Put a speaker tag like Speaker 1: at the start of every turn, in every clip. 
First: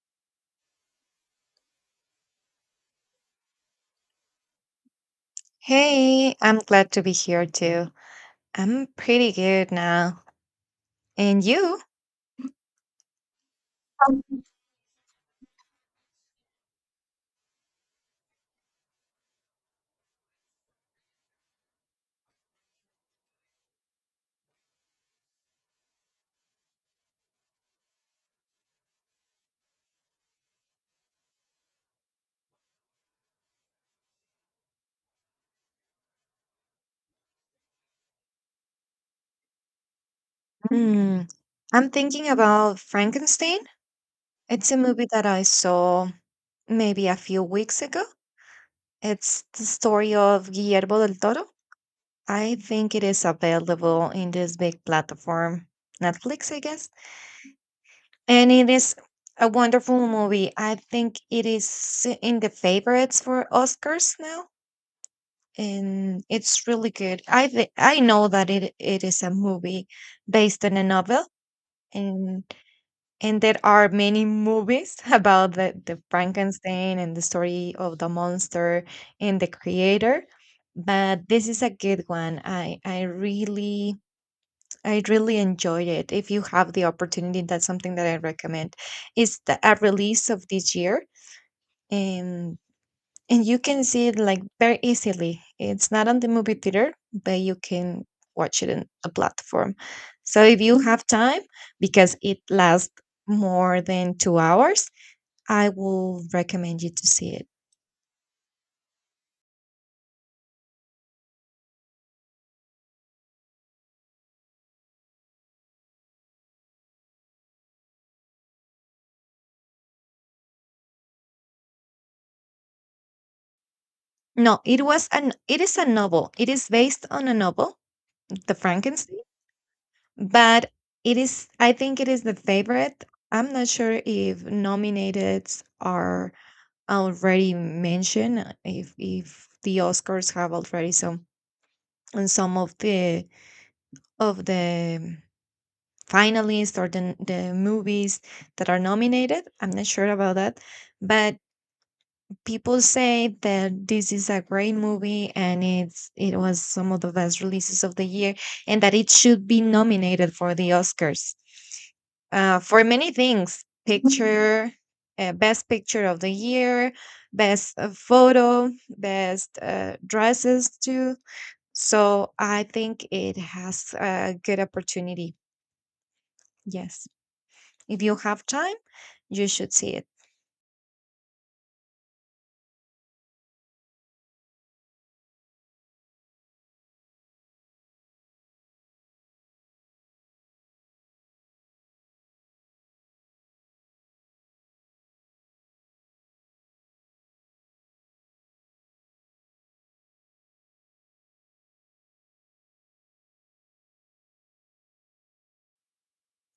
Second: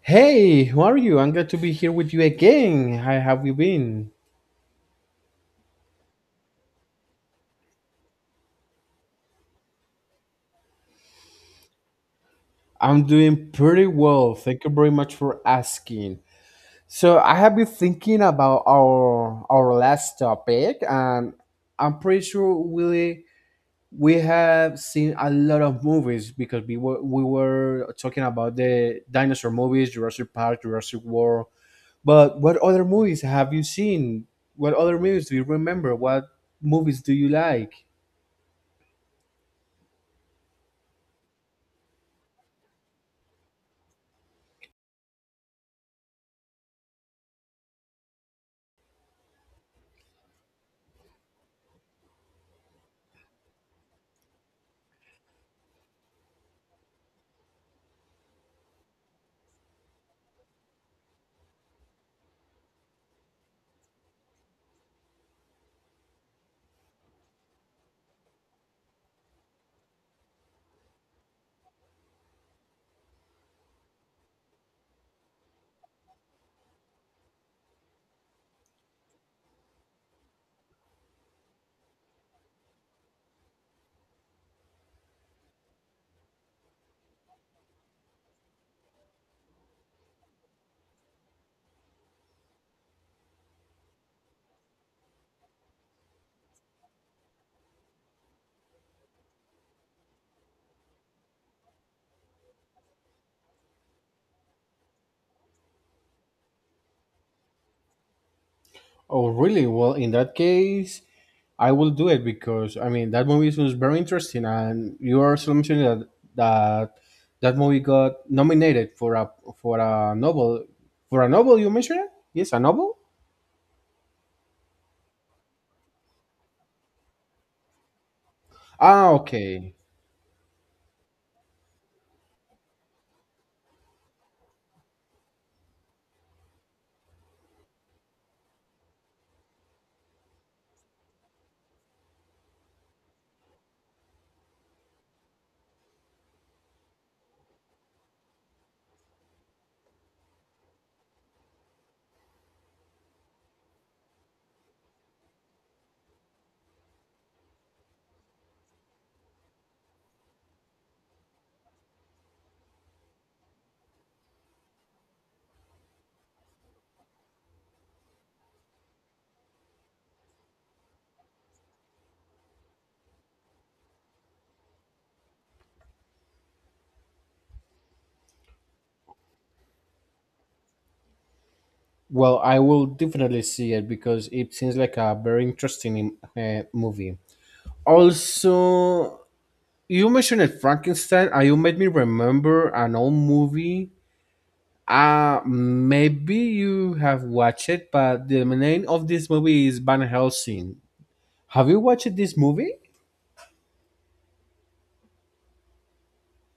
Speaker 1: Hey, how are you? I'm glad to be here with you again. How have you been?
Speaker 2: Hey, I'm glad to be here too. I'm pretty good now. And you?
Speaker 1: I'm doing pretty well.
Speaker 2: Um,
Speaker 1: Thank you very much for asking. So I have been thinking about our last topic, and I'm pretty sure we have seen a lot of movies because we were talking about the dinosaur movies, Jurassic Park, Jurassic World. But what other movies have you seen? What other movies do you remember? What movies do you like?
Speaker 2: Hmm, I'm thinking about Frankenstein. It's a movie that I saw maybe a few weeks ago. It's the story of Guillermo del Toro. I think it is available in this big platform, Netflix, I guess. And it is a wonderful movie. I think it is in the favorites for Oscars now. And it's really good. I know that it is a movie based on a novel, and and there are many movies about the Frankenstein and the story of the monster and the creator. But this is a good one. I really enjoyed it. If you have the opportunity, that's something that I recommend. It's a release of this year, and and you can see it like very easily. It's not on the movie theater, but you can watch it in a platform. So if you have time, because it lasts more than 2 hours, I will recommend you to see it.
Speaker 1: Oh, really? Well, in that case, I will do it because I mean that movie was very interesting, and you are also mentioning that that movie got nominated for a for a novel for a novel. You mentioned it? Yes, a novel.
Speaker 2: No, it was an it is a novel. It is based on a novel, The
Speaker 1: Ah,
Speaker 2: Frankenstein,
Speaker 1: okay.
Speaker 2: but it is I think it is the favorite. I'm not sure if nominated are already mentioned, if the Oscars have already some of the finalists or the movies that are nominated. I'm not sure about that, but people say that this is a great movie, and it was some of the best releases of the year, and that it should be nominated for the Oscars for many things, picture, best picture of the year, best photo, best dresses too. So I think it has a good opportunity. Yes. If you have time, you should see it.
Speaker 1: Well, I will definitely see it because it seems like a very interesting movie. Also, you mentioned it, Frankenstein, and you made me remember an old movie. Maybe you have watched it, but the name of this movie is Van Helsing. Have you watched this movie?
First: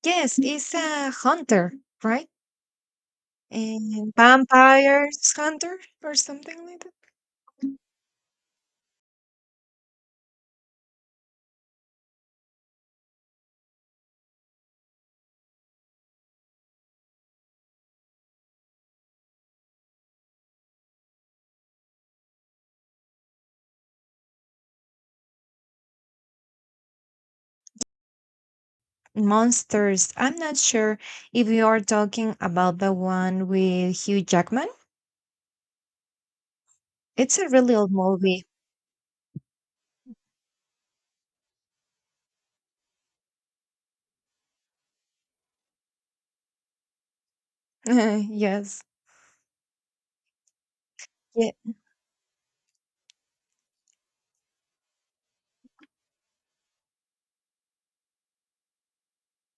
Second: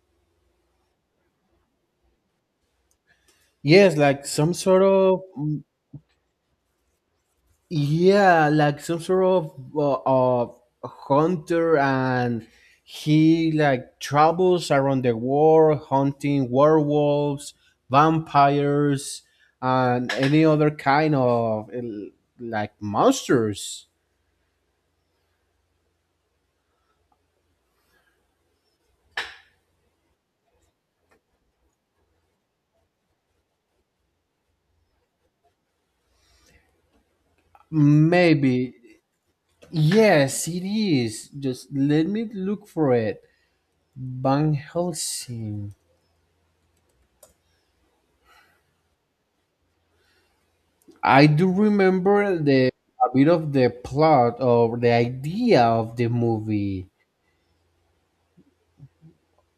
Speaker 2: Yes, it's a hunter, right?
Speaker 1: Yes,
Speaker 2: And
Speaker 1: like some sort of
Speaker 2: vampires hunter or something like that.
Speaker 1: yeah, like some sort of of hunter, and he like travels around the world hunting werewolves, vampires, and any other kind of like monsters.
Speaker 2: Monsters. I'm not sure if you are talking about the one with Hugh Jackman. It's a really old movie.
Speaker 1: Maybe. Yes, it is. Just let me look for it. Van Helsing.
Speaker 2: Yes.
Speaker 1: I do
Speaker 2: Yeah.
Speaker 1: remember the a bit of the plot or the idea of the movie.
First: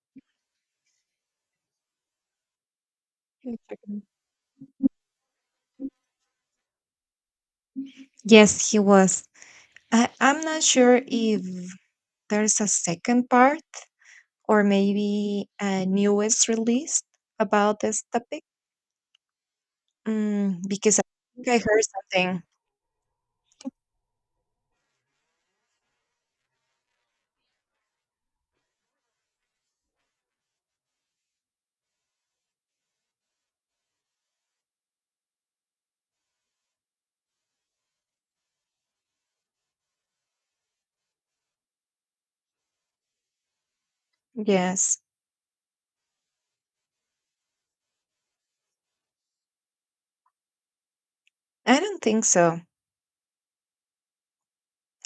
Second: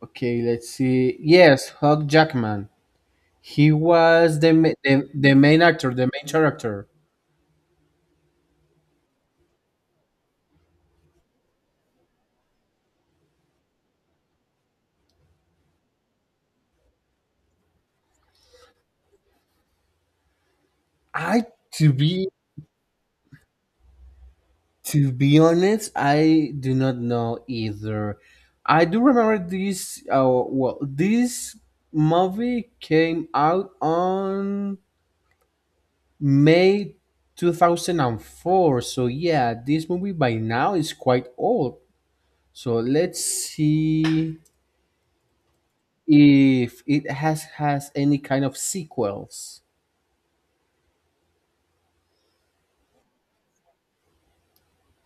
Speaker 1: Okay, let's see. Yes, Hugh Jackman.
Speaker 2: Hugh
Speaker 1: He
Speaker 2: Jackman.
Speaker 1: was the main actor, the main character.
Speaker 2: Yes, he was. I'm not sure if there's a second part or maybe a newest release about this topic. Because I
Speaker 1: I
Speaker 2: think I heard
Speaker 1: To be
Speaker 2: something.
Speaker 1: honest, I do not know either. I do remember this. Well, this movie came out on May 2004. So yeah, this movie by now is quite old. So let's see
Speaker 2: Yes,
Speaker 1: if it has any kind of sequels.
Speaker 2: I don't think so.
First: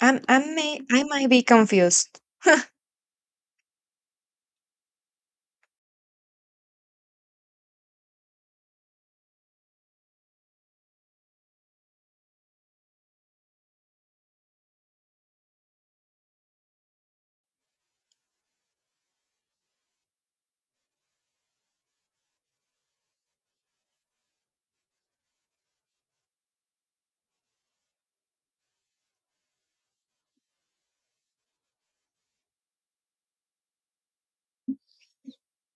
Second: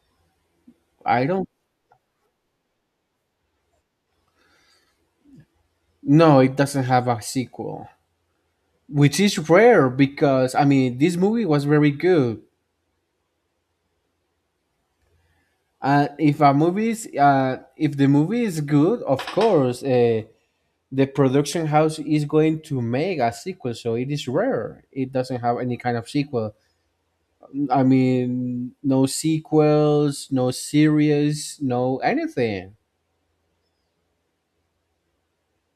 Speaker 2: I'm, I may, I
Speaker 1: I
Speaker 2: might be
Speaker 1: don't
Speaker 2: confused.
Speaker 1: No, it doesn't have a sequel, which is rare because I mean, this movie was very good. And if a movie is, if the movie is good, of course, the production house is going to make a sequel. So it is rare. It doesn't have any kind of sequel. I mean, no sequels, no series, no anything.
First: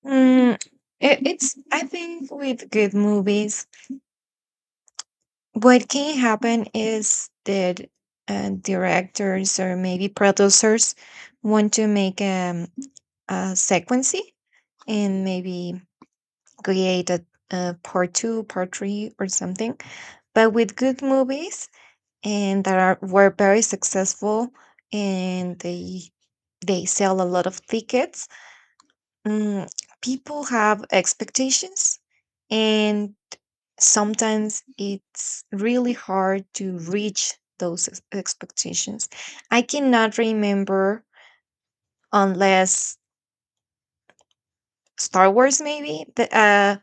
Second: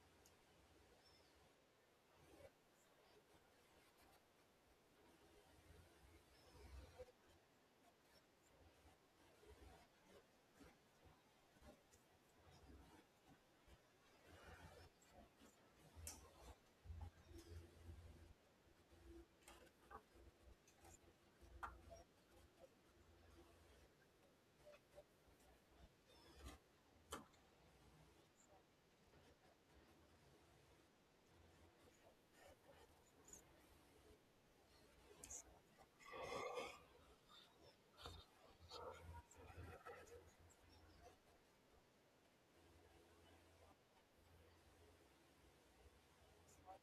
Speaker 2: Mm, I think with good movies, what can happen is that directors or maybe producers want to make a sequence, and maybe create a part two, part three, or something. But with good movies and that are were very successful, and they sell a lot of tickets, mm, people have expectations, and sometimes it's really hard to reach those expectations. I cannot remember, unless Star Wars, maybe the, uh,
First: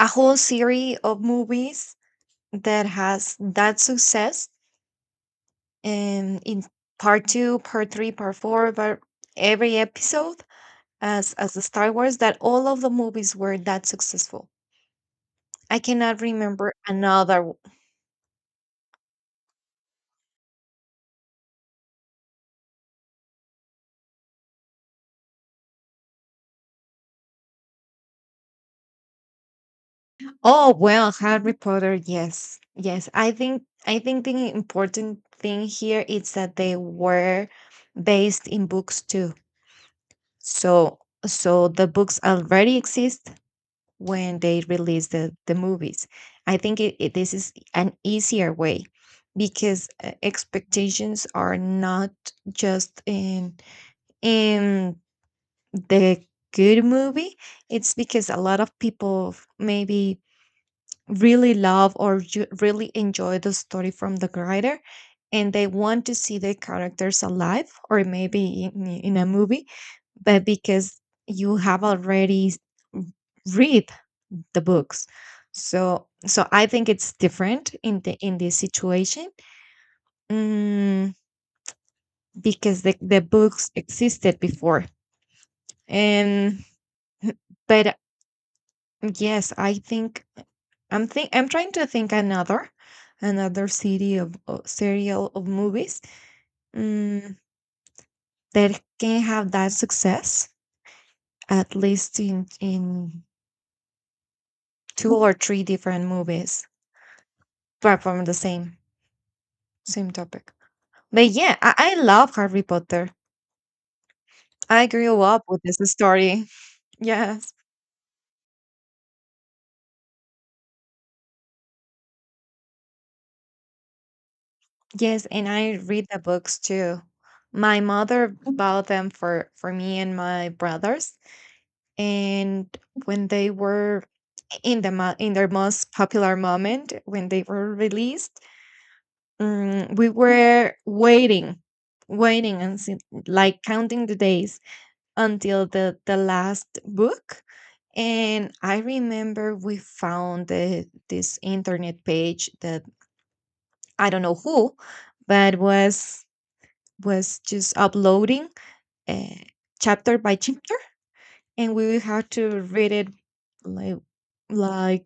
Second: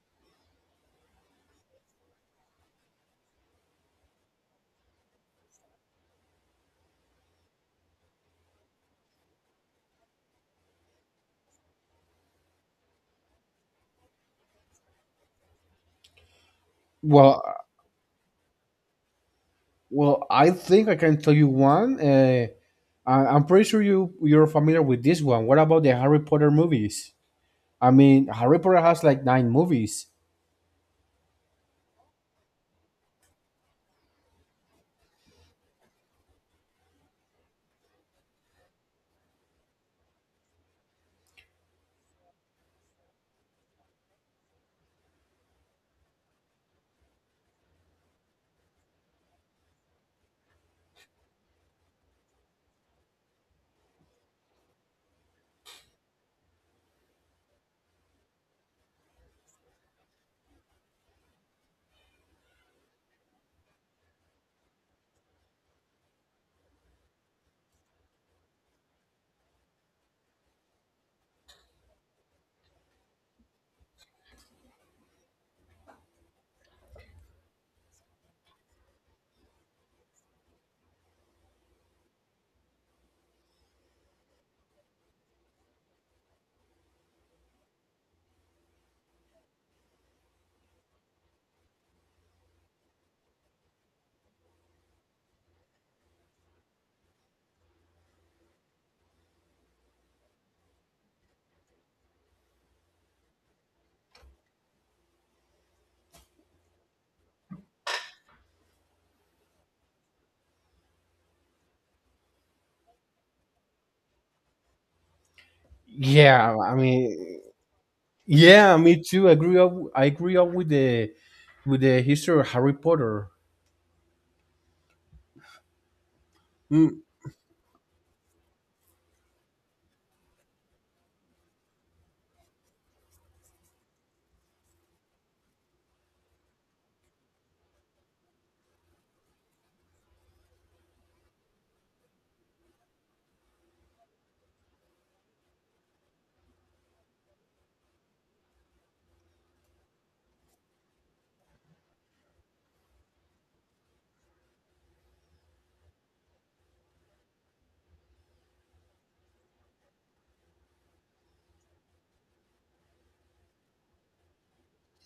Speaker 2: a whole series of movies that has that success, and in part two, part three, part four, but every episode, as the Star Wars, that all of the movies were that successful. I cannot remember another.
Speaker 1: Well, uh, well, I think I can tell you one. I'm pretty sure you're familiar with this one. What about the Harry Potter movies? I mean, Harry Potter has like nine movies.
Speaker 2: Oh well, Harry Potter. Yes, yes. I think the important thing here is that they were based in books too. So so the books already exist when they release the movies. I think this is an easier way because expectations are not just in the good movie. It's because a lot of people maybe really love, or really enjoy the story from the writer, and they want to see the characters alive or maybe in a movie, but because you have already read the books, so I think it's different in this situation, mm, because the books existed before. And but yes, I think I'm trying to think another city of serial of movies, mm, that can have that success, at least in two or three different movies, but from the same topic. But yeah, I love Harry Potter. I grew up with this story.
Speaker 1: Yeah, I mean,
Speaker 2: Yes.
Speaker 1: yeah, me too. I grew up with the history of Harry Potter.
Speaker 2: Yes, and I read the books too.
Speaker 1: Mm.
Speaker 2: My mother bought them for me and my brothers, and when they were in their most popular moment, when they were released, we were waiting and see, like counting the days until the last book. And I remember we found this internet page that, I don't know who, but was just uploading, uh, chapter by chapter, and we had to read it like like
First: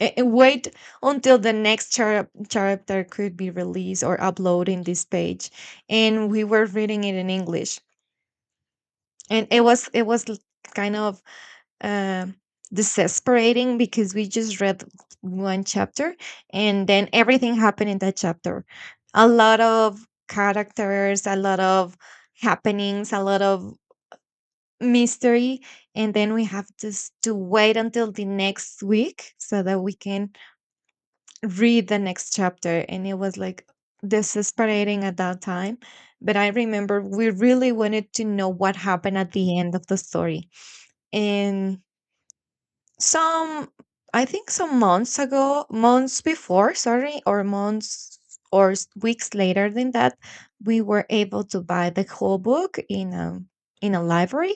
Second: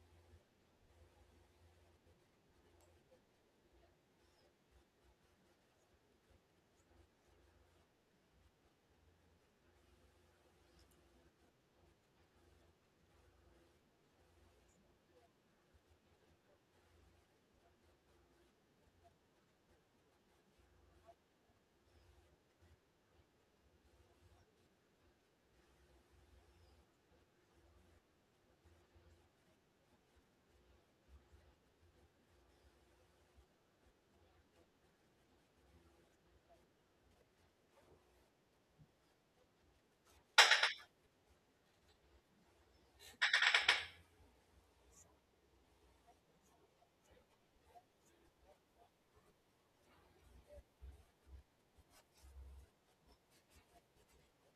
Speaker 2: a- and wait until the next chapter could be released or upload in this page, and we were reading it in English, and it was kind of um desesperating, because we just read one chapter, and then everything happened in that chapter: a lot of characters, a lot of happenings, a lot of mystery. And then we have just to wait until the next week so that we can read the next chapter, and it was like desesperating at that time. But I remember we really wanted to know what happened at the end of the story. And Some, I think some months ago, months before, sorry, or months or weeks later than that, we were able to buy the whole book in a library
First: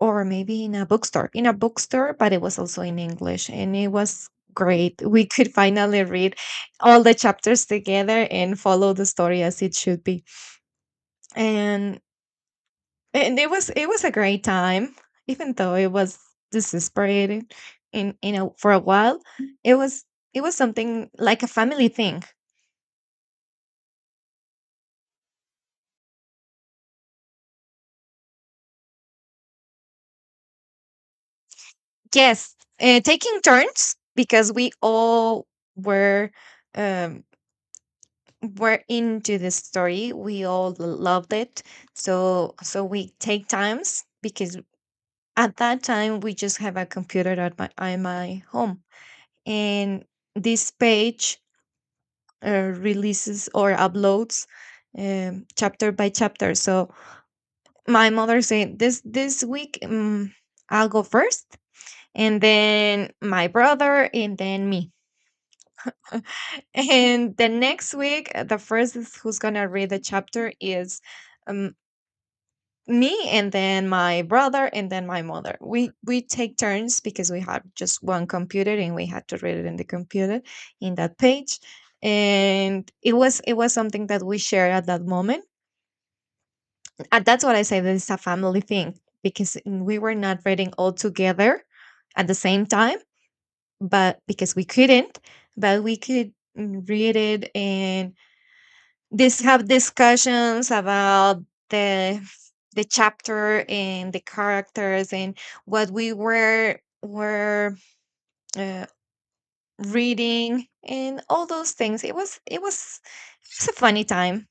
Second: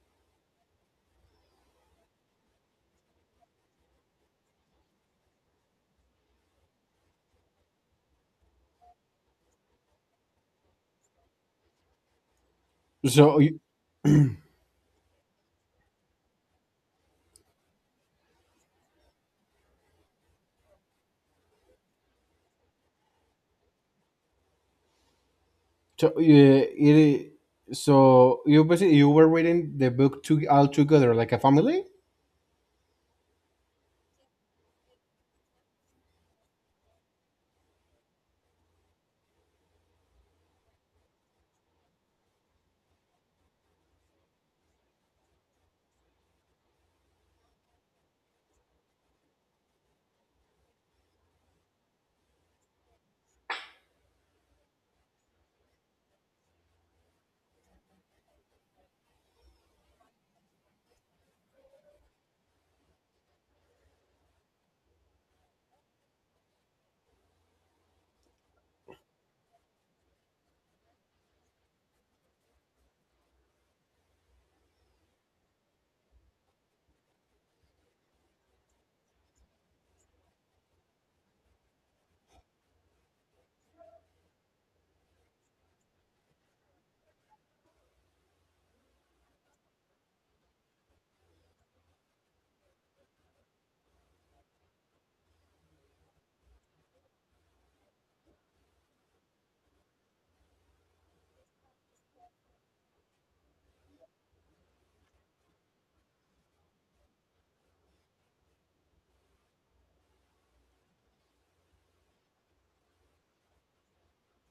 Speaker 2: or maybe in a bookstore. In a bookstore, but it was also in English, and it was great. We could finally read all the chapters together and follow the story as it should be. And and
Speaker 1: So
Speaker 2: it was a great time, even though it was desesperating, in for a while. It was it was something like a family thing.
Speaker 1: So yeah, it you basically you were reading the book to, all together like a family.
Speaker 2: Yes, taking turns because we all were um, were into the story. We all loved it. So we take times because at that time we just have a computer at my home, and this page releases or uploads chapter by chapter. So my mother said, "This week, I'll go first, and then my brother, and then me." And the next week, the first is who's gonna read the chapter is um, me, and then my brother, and then my mother. We take turns because we had just one computer, and we had to read it in the computer in that page. And it was something that we shared at that moment, and that's what I say that it's a family thing, because we were not reading all together at the same time, but because we couldn't, but we could read it and this have discussions about the the chapter and the characters and what we were uh, reading and all those things. It was a funny time.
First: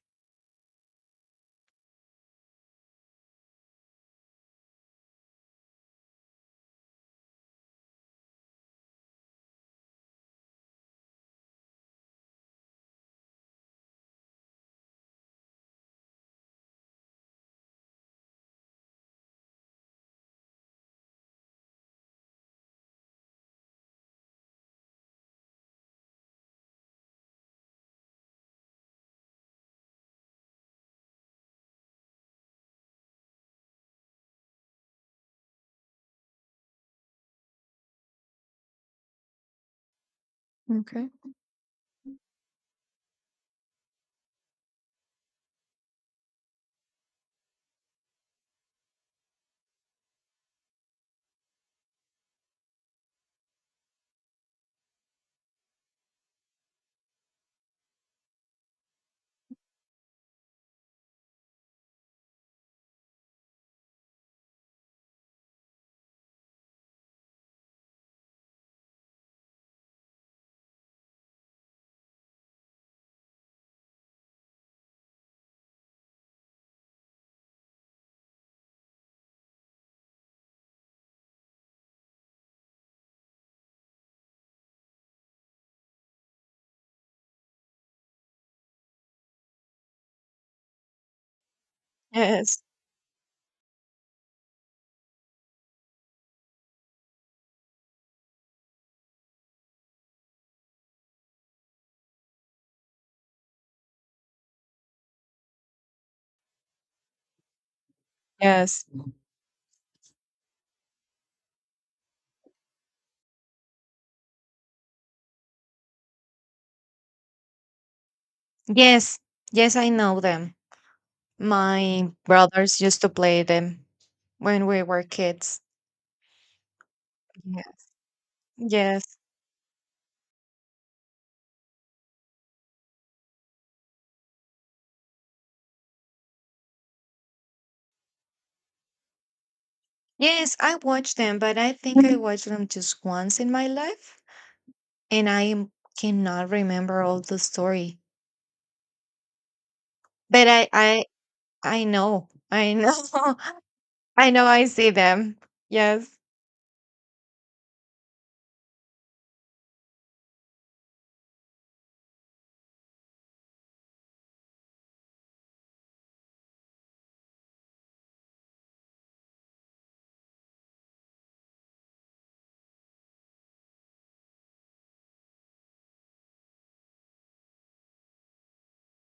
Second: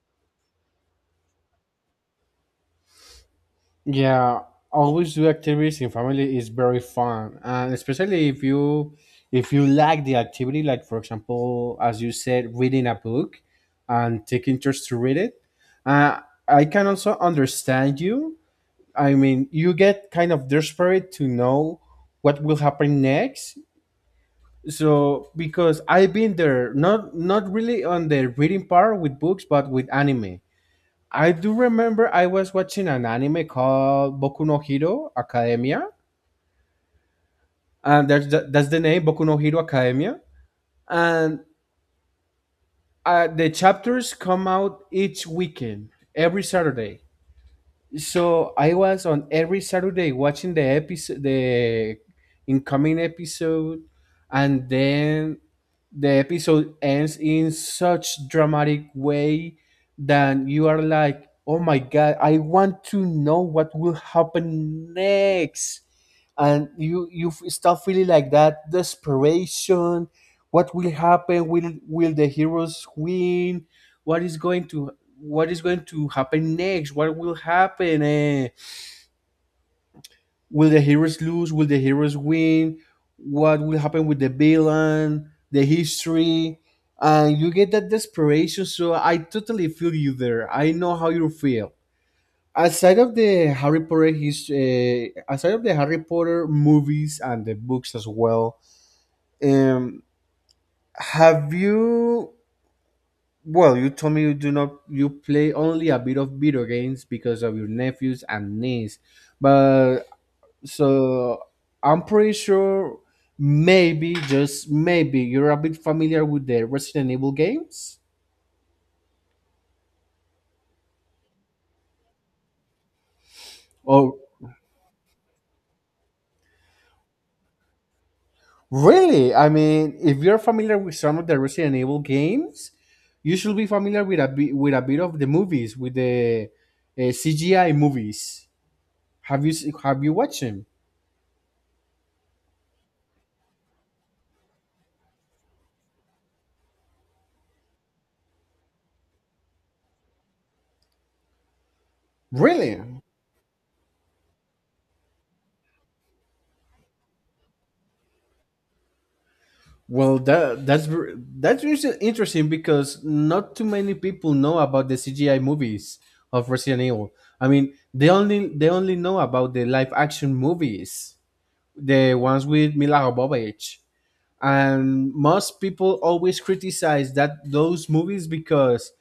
Speaker 1: Yeah, always do activities in family is very fun, and especially if you like the activity, like for example, as you said, reading a book and take interest to read it. Uh, I can also understand you. I mean, you get kind of desperate to know what will happen next so because I've been there, not really on the reading part with books but with anime. I do remember I was watching an anime called Boku no Hero Academia, and that's that's the name, Boku no Hero Academia.
Speaker 2: Okay.
Speaker 1: And the chapters come out each weekend, every Saturday. So I was on every Saturday watching the episode, the incoming episode, and then the episode ends in such dramatic way that you are like, "Oh my god, I want to know what will happen next," and start feeling like that desperation. What will happen? Will the heroes win? what is going to what is going to happen next? What will happen, eh? Will the heroes lose? Will the heroes win? What will happen with the villain, the history? And you get that desperation, so I totally feel you there. I know how you feel.
Speaker 2: Yes,
Speaker 1: Aside of the Harry Potter movies and the books as well, um have you well, you told me you do not you play only a bit of video games because of your nephews and
Speaker 2: yes,
Speaker 1: niece. But so I'm pretty sure maybe, just maybe, you're a bit familiar with the Resident Evil games?
Speaker 2: yes, yes. I know them. My brothers used to play them
Speaker 1: Oh,
Speaker 2: when we were kids. Yeah. Yes.
Speaker 1: really? I mean, if you're familiar with some of the Resident Evil games, you should be familiar with a bit, of the movies, with the CGI movies. Have you watched
Speaker 2: Yes,
Speaker 1: them?
Speaker 2: I watched them, but I think I watched them just once in my life, and cannot remember all the story. But I know. I
Speaker 1: Really?
Speaker 2: know. I know I see them. Yes.
Speaker 1: Well, that, that's really interesting because not too many people know about the CGI movies of Resident Evil. I mean, they only know about the live action movies, the ones with Mila Jovovich, and most people always criticize that those movies because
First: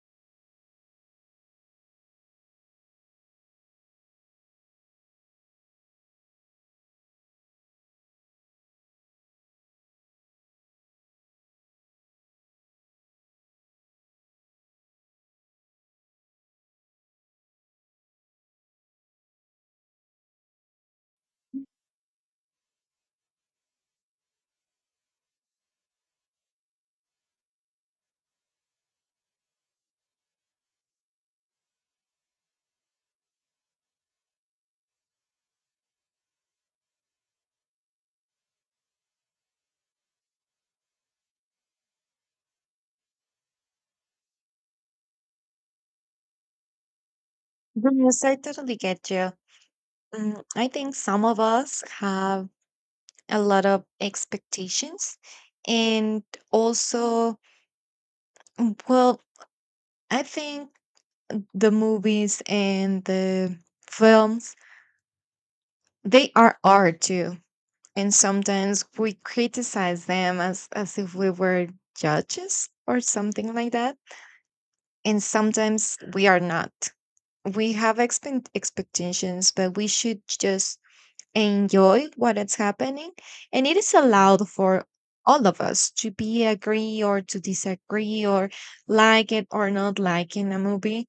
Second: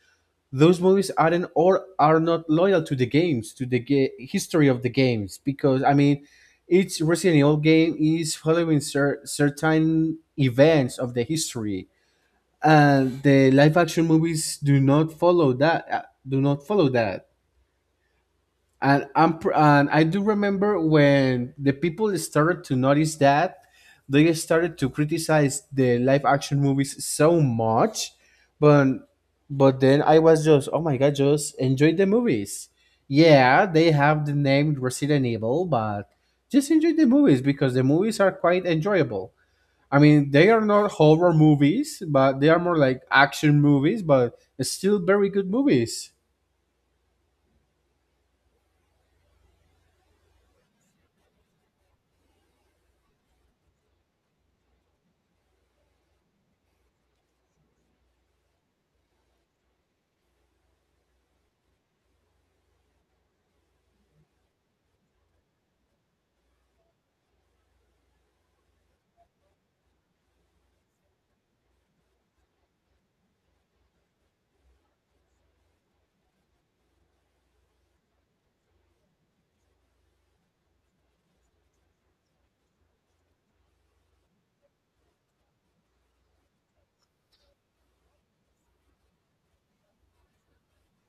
Speaker 1: those movies aren't, or are not, loyal to the games, to the history of the games, because I mean, each Resident Evil game is following certain events of the history, and the live action movies do not follow that, do not follow that and and I do remember when the people started to notice that, they started to criticize the live action movies so much, but then I was just, oh my god, just enjoy the movies. Yeah, they have the name Resident Evil, but just enjoy the movies because the movies are quite enjoyable. I mean, they are not horror movies, but they are more like action movies, but still very good movies.
Speaker 2: Yes, I totally get you. I think some of us have a lot of expectations, and also, well, I think the movies and the films, they are art too, and sometimes we criticize them as if we were judges or something like that. And sometimes we are not, we have expectations, but we should just enjoy what is happening. And it is allowed for all of us to be agree or to disagree, or like it or not like in a movie.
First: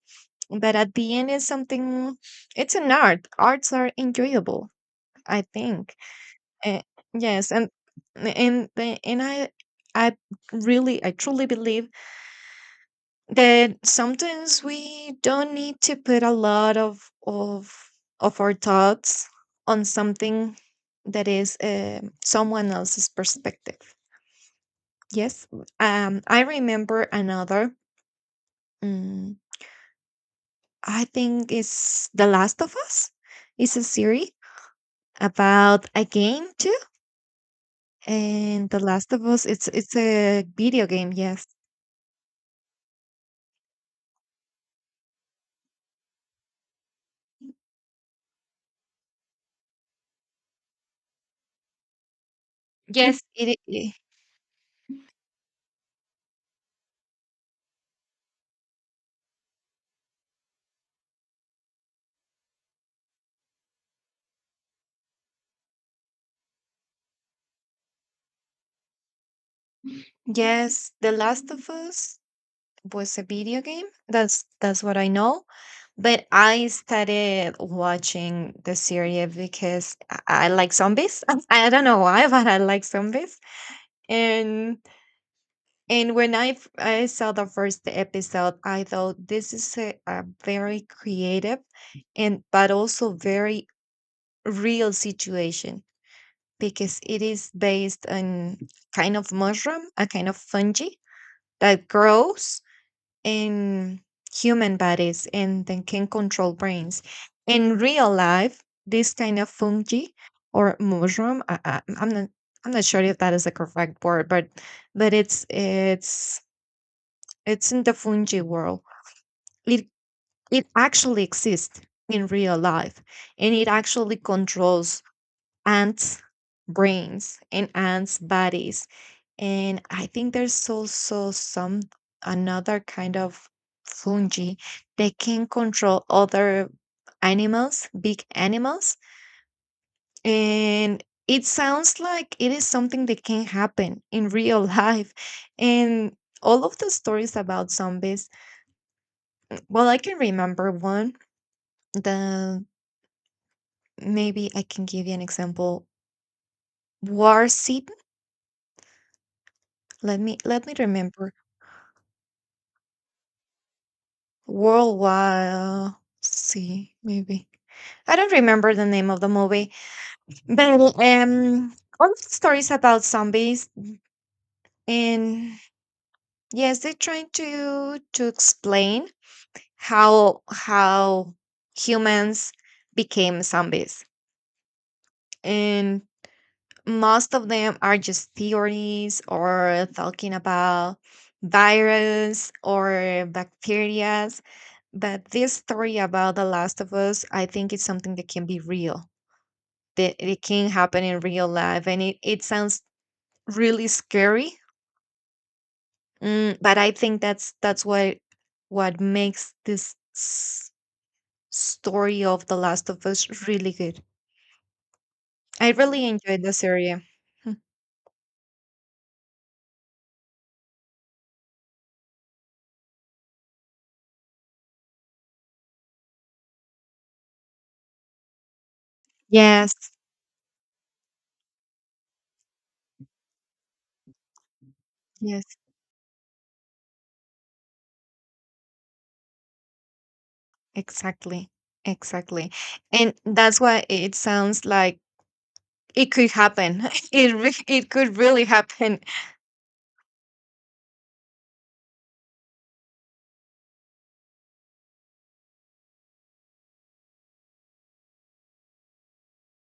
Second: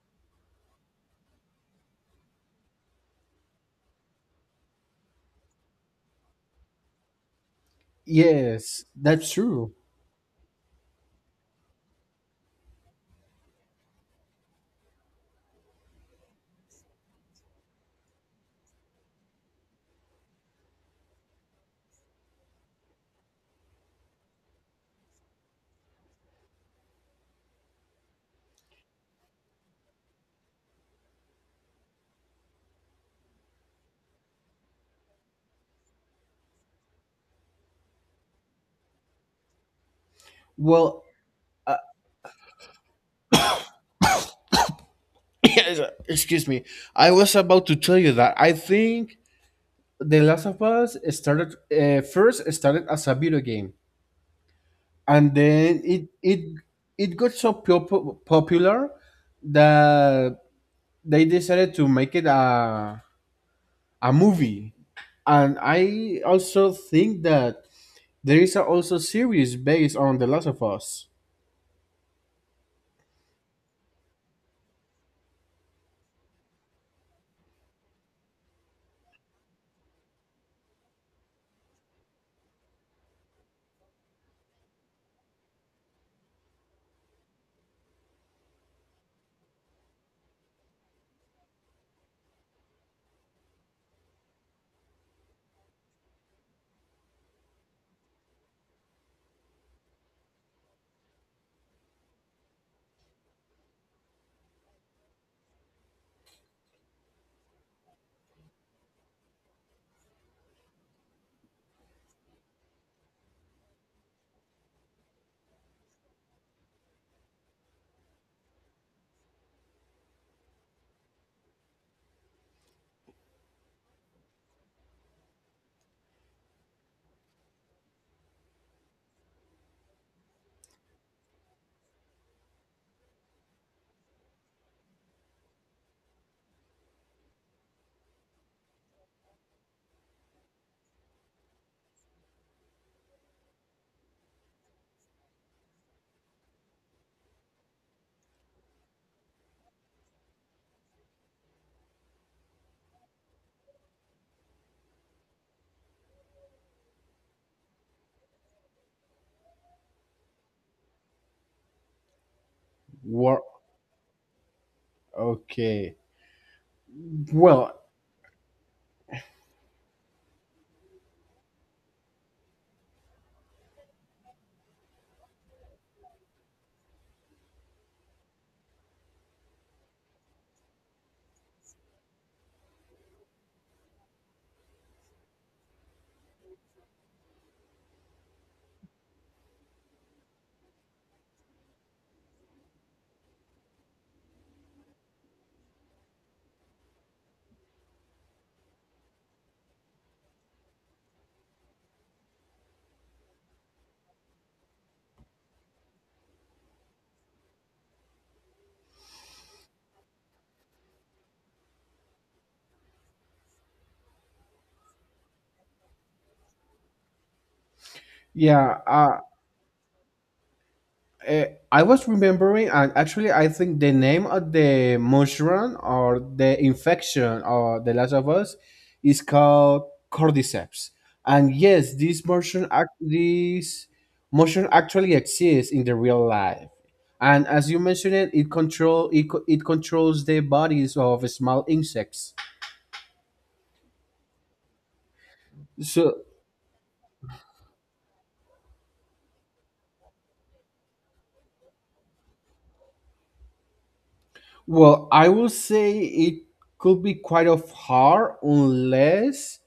Speaker 2: But at the end, it's something, it's an art. Arts are enjoyable, I think. uh, yes. and and
Speaker 1: Yes,
Speaker 2: the- and
Speaker 1: that's
Speaker 2: i
Speaker 1: true.
Speaker 2: i really i truly believe that sometimes we don't need to put a lot of our thoughts on something that is someone else's perspective. Yes, I remember another. mm, I think it's The Last of Us. It's a series about a game too, and The Last of Us. It's a video
Speaker 1: Well,
Speaker 2: game. Yes,
Speaker 1: Uh, excuse me. I was about to tell you that I think The Last of Us started first started as a
Speaker 2: yes,
Speaker 1: video game, and then it got so popular that they decided to make it a movie. And I also think that there is a also series based on The Last of
Speaker 2: yes.
Speaker 1: Us.
Speaker 2: The Last of Us was a video game. That's what I know. But I started watching the series because I like zombies. I don't know why, but I like zombies. And and when I saw the first episode, I thought this is a very creative and but also very real situation, because it is based on kind of mushroom, a kind of fungi that grows in human bodies and then can control brains. In real life, this kind of fungi or mushroom, I'm not sure if that is the correct word, but it's in the fungi world. It it actually exists in real life, and it actually controls ants' brains and ants' bodies, and I think there's also some another kind of fungi that can control other animals, big animals. And it sounds like it is something that can happen in real life. And all of the stories about zombies, well, I can remember one that maybe I can give you an example. War City. Let me remember
Speaker 1: War.
Speaker 2: Worldwide,
Speaker 1: Okay.
Speaker 2: see, maybe.
Speaker 1: Well,
Speaker 2: I don't remember the name of the movie, but all the stories about zombies, and yes, they're trying to explain how humans became zombies, and most of them are just theories or talking about virus or bacteria. But this story about The Last of Us, I think it's something that can be real, that it can happen in real life. And it sounds really scary. Mm, but I think that's what makes story of The Last of Us really good. I really enjoyed this area.
Speaker 1: yeah. Uh, I was remembering, and actually, I think the name of the mushroom or the infection or the Last of Us is called
Speaker 2: Yes,
Speaker 1: cordyceps. And yes, this mushroom, act- this mushroom actually
Speaker 2: yes.
Speaker 1: exists in the real life. And as you mentioned, it controls the bodies of
Speaker 2: Exactly.
Speaker 1: small insects.
Speaker 2: Exactly. And that's why it sounds like it
Speaker 1: So,
Speaker 2: could happen. It could really happen.
Speaker 1: well, I will say it could be quite of hard unless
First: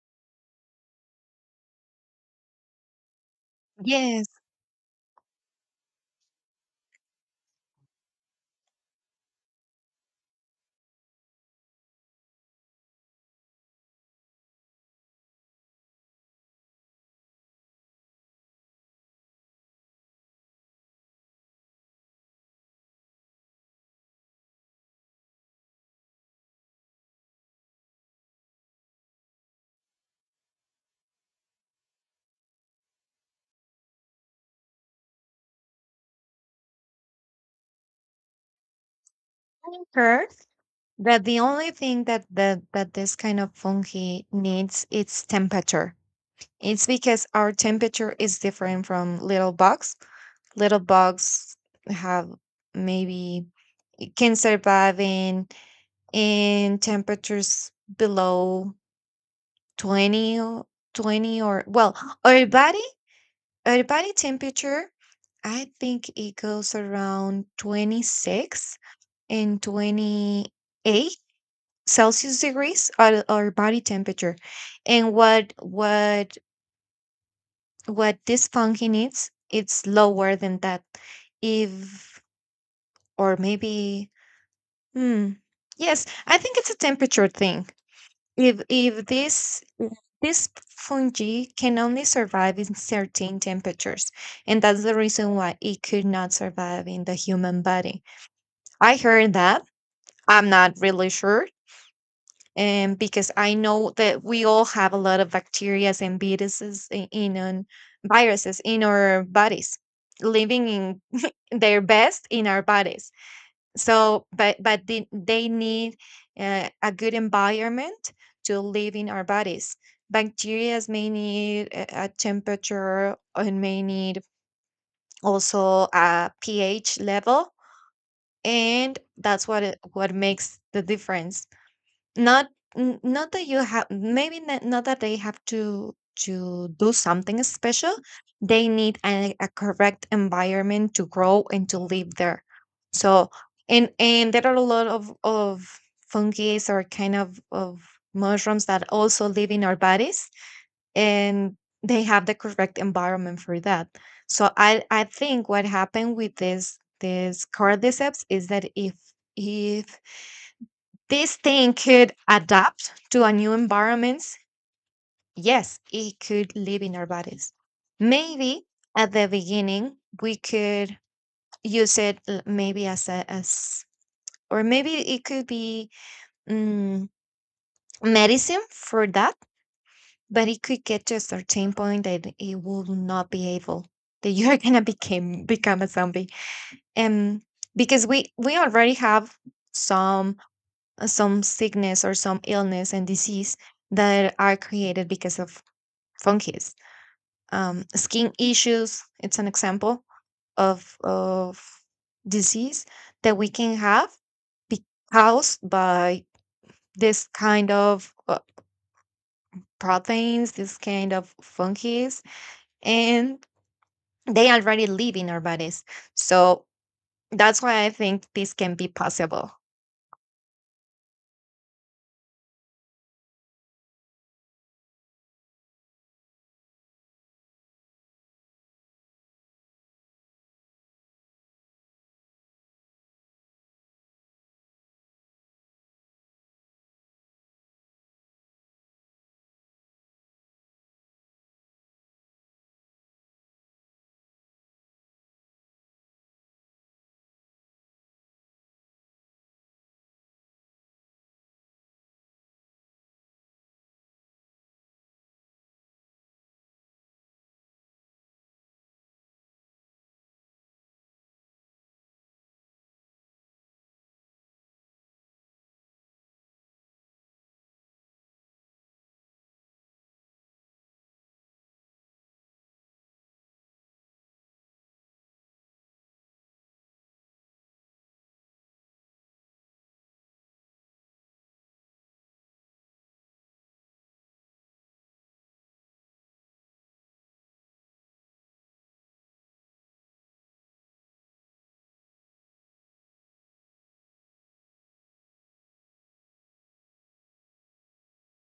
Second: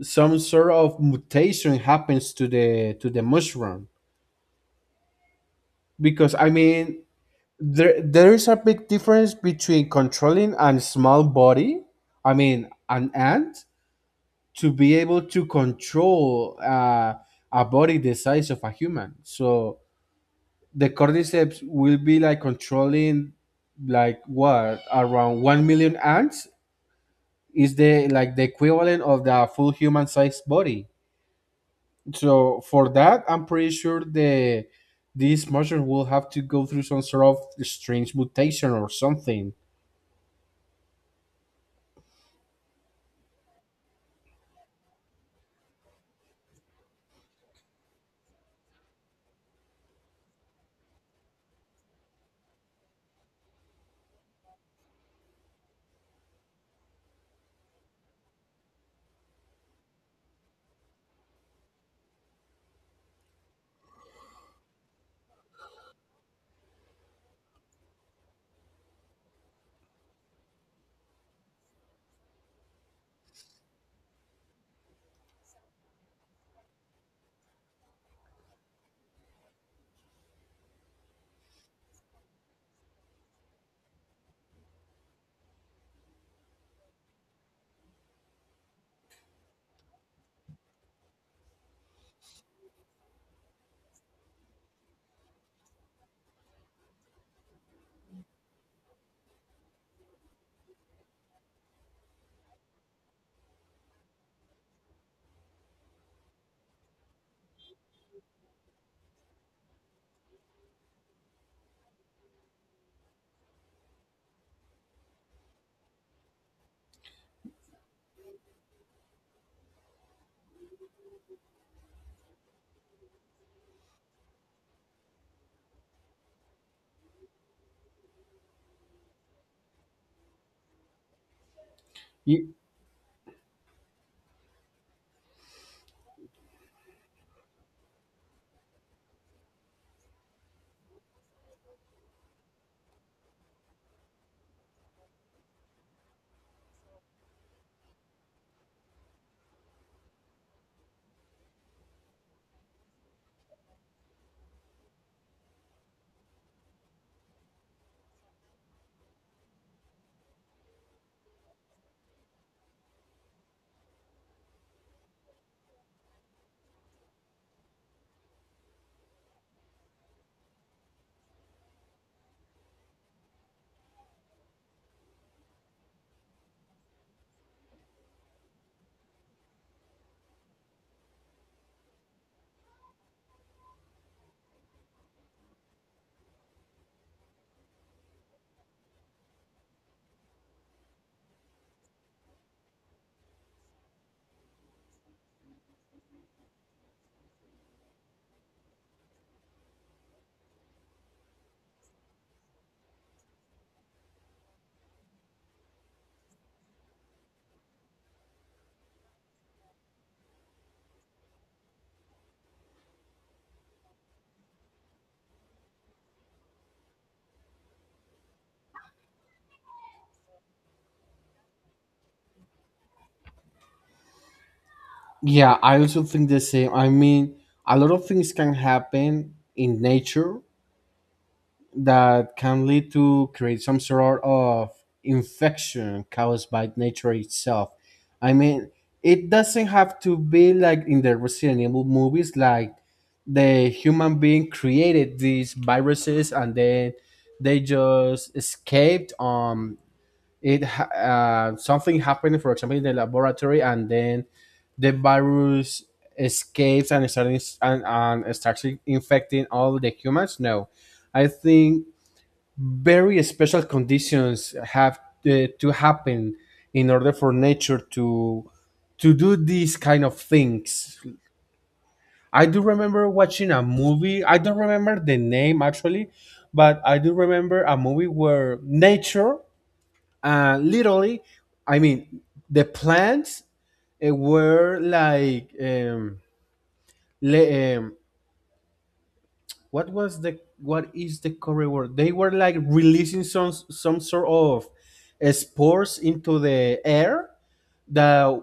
Speaker 1: some sort of mutation happens to the mushroom
Speaker 2: Yes.
Speaker 1: because I mean, there is a big difference between controlling a small body, I mean an ant, to be able to control a body the size of a human. So the cordyceps will be like controlling, like what, around 1 million ants is the like the equivalent of the full human sized body. So for that, I'm pretty sure the this mushroom will have to go through some sort of strange mutation or something.
Speaker 2: I heard that the only thing that this kind of fungi needs is temperature. It's because our temperature is different from little bugs. Little bugs have maybe can survive in temperatures below 20 or 20 or well our body body temperature, I think it goes around 26 and 28 Celsius degrees, or body temperature. And what this funky needs, it's lower than that. If or maybe hmm. Yes, I think it's a temperature thing. If if this fungi can only survive in certain temperatures, and that's the reason why it could not survive in the human body. I heard that. I'm not really sure. And because I know that we all have a lot of bacteria and viruses I- in on viruses in our bodies, living in their best in our bodies so but they need a good environment to live in our bodies, bacteria may need a temperature and may need also a ph level, and that's what what makes the difference. not
Speaker 1: Y-
Speaker 2: n not that you have, maybe not that they have to do something special. They need a correct environment to grow and to live there. So and there are a lot of fungi or kind of mushrooms that also live in our bodies, and they have the correct environment for that. So I think what happened with this cordyceps is that if this thing could adapt to a new environments. Yes, it could live in our bodies. Maybe at the beginning we could maybe as a as or maybe it could be mm, medicine for that, but it could get to a certain point that it will not be able, that you are gonna become a zombie. Um because we already have some some sickness or some illness and disease that are created because of fungus. Skin issues, it's an example of disease that we can have be caused by this kind of proteins, this kind of fungus, and they already live in our bodies. So that's why I think this can be possible.
Speaker 1: Yeah, I also think the same. I mean, a lot of things can happen in nature that can lead to create some sort of infection caused by nature itself. I mean, it doesn't have to be like in the Resident Evil movies, like the human being created these viruses and then they just escaped. Something happened, for example, in the laboratory, and then the virus escapes and starts infecting all the humans. No, I think very special conditions have to happen in order for nature to do these kind of things. I do remember watching a movie. I don't remember the name actually, but I do remember a movie where nature, literally, I mean, the plants uh, were like um, le- um, what was the what is the correct word? They were like releasing some sort of spores into the air that,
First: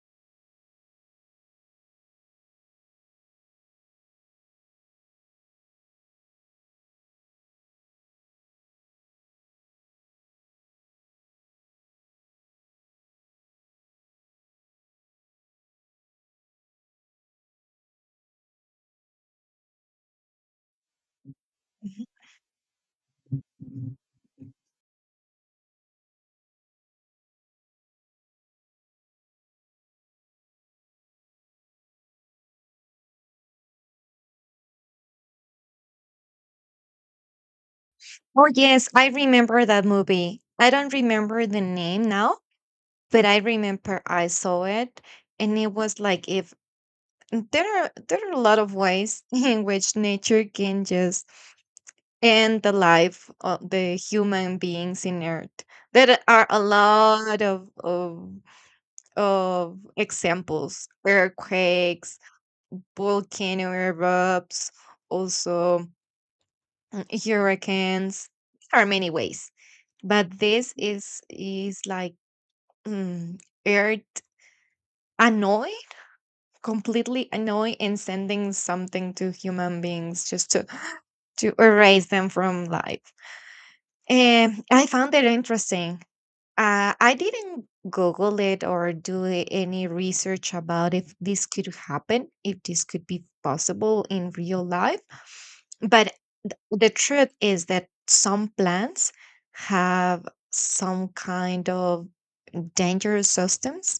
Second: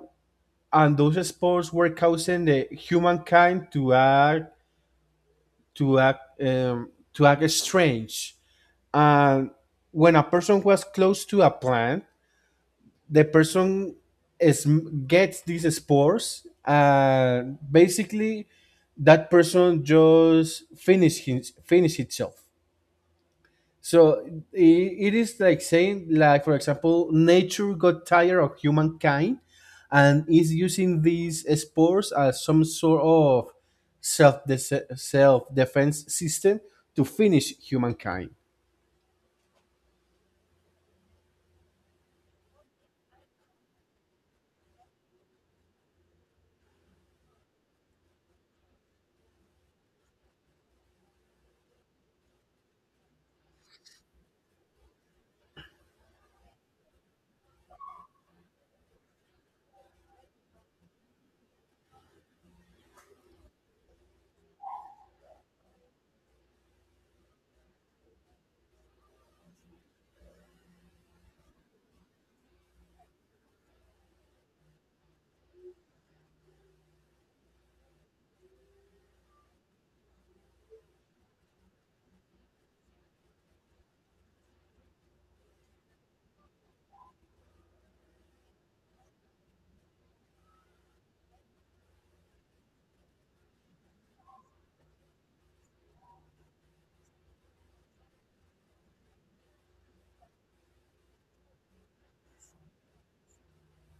Speaker 1: and those spores were causing the humankind to act, to act strange. And when a person was close to a plant, the person is gets these spores, and basically that person just finish his, finish itself. So it is like saying, like for example, nature got tired of humankind, and is using these spores as some sort of self self defense system to finish humankind.
Speaker 2: Oh, yes, I remember that movie. I don't remember the name now, but I remember I saw it, and it was like if there are a lot of ways in which nature can just end the life of the human beings in Earth. There are a lot of examples: earthquakes, volcano erupts, also hurricanes. There are many ways, but this is like mm, Earth annoyed, completely annoying and sending something to human beings just to erase them from life. And I found it interesting. I didn't Google it or do any research about if this could happen, if this could be possible in real life. But the truth is that some plants have some kind of dangerous substance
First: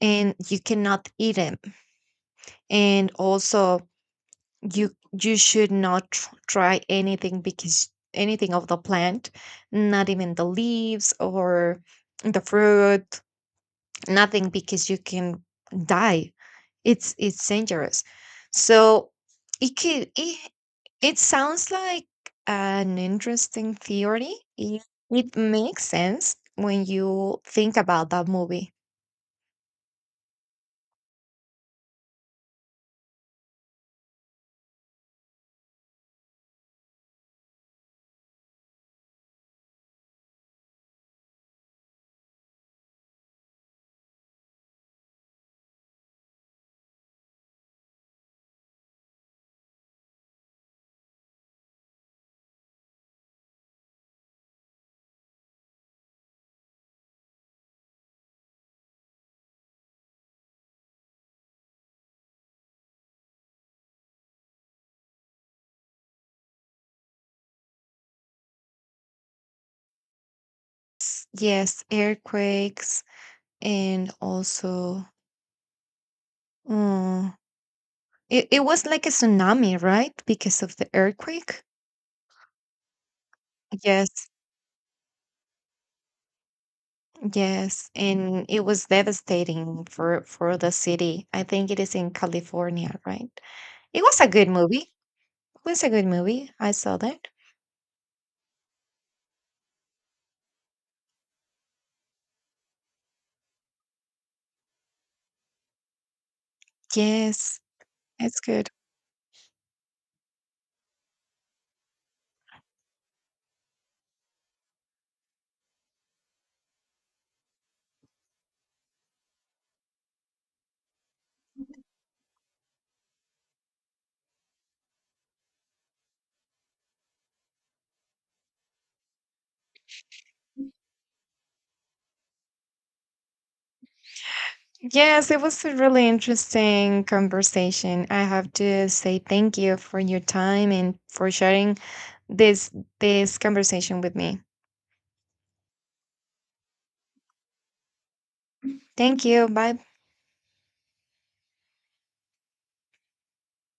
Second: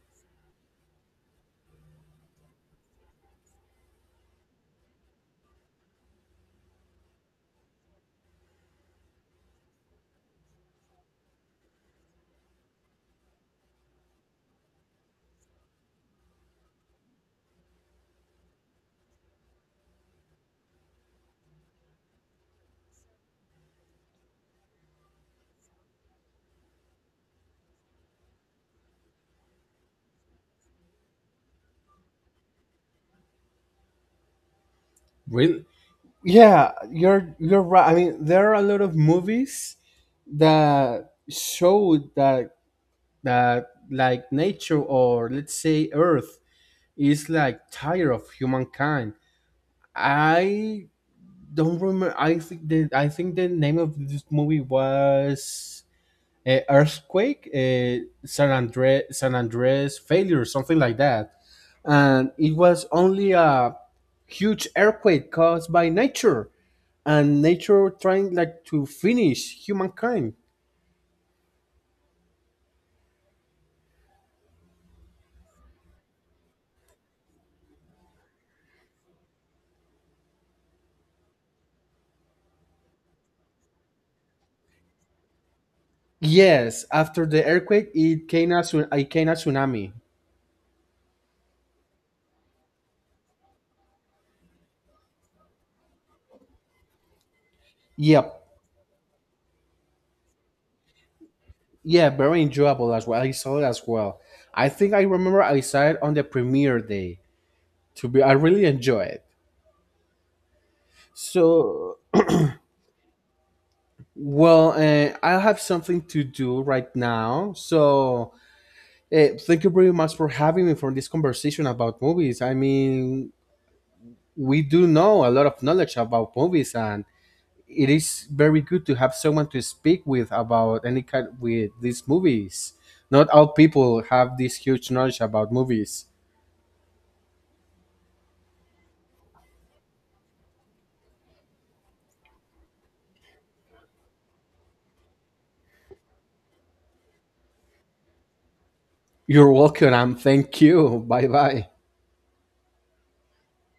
Speaker 2: and you cannot eat them. And also, you should not try anything, because anything of the plant, not even the leaves or the fruit, nothing, because you can die. It's it's dangerous, so it it sounds like an interesting theory, it, it makes sense when you think about that movie.
Speaker 1: Really? Yeah, you're right. I mean, there are a lot of movies that show that, that like nature, or let's say Earth, is like tired of humankind. I don't remember. I think the name of this movie was Earthquake, San Andre San Andres failure, something like that. And it was only a huge earthquake caused by nature, and nature trying like to finish humankind.
Speaker 2: Yes, earthquakes, and also mm, It it was like a tsunami, right? Because of the earthquake? Yes.
Speaker 1: Yes, after the earthquake,
Speaker 2: Yes, and it was
Speaker 1: it came a
Speaker 2: devastating
Speaker 1: tsunami.
Speaker 2: for the city. I think it is in California, right? It was a good movie. It was a good movie. I saw that.
Speaker 1: Yep, yeah, very enjoyable as well. I saw it as well. I think I remember I saw it on the premiere day.
Speaker 2: Yes,
Speaker 1: To be I
Speaker 2: it's
Speaker 1: really
Speaker 2: good.
Speaker 1: enjoy it. So, well, I have something to do right now, so thank you very much for having me for this conversation about movies. I mean, we do know a lot of knowledge about movies, and it is very good to have someone to speak with about any kind, with these movies. Not all people have this huge knowledge
Speaker 2: Yes, it
Speaker 1: about
Speaker 2: was a
Speaker 1: movies.
Speaker 2: really interesting conversation. I have to say thank you for your time and for sharing this this conversation with me. Thank you.
Speaker 1: You're
Speaker 2: Bye.
Speaker 1: welcome, and thank you. Bye bye.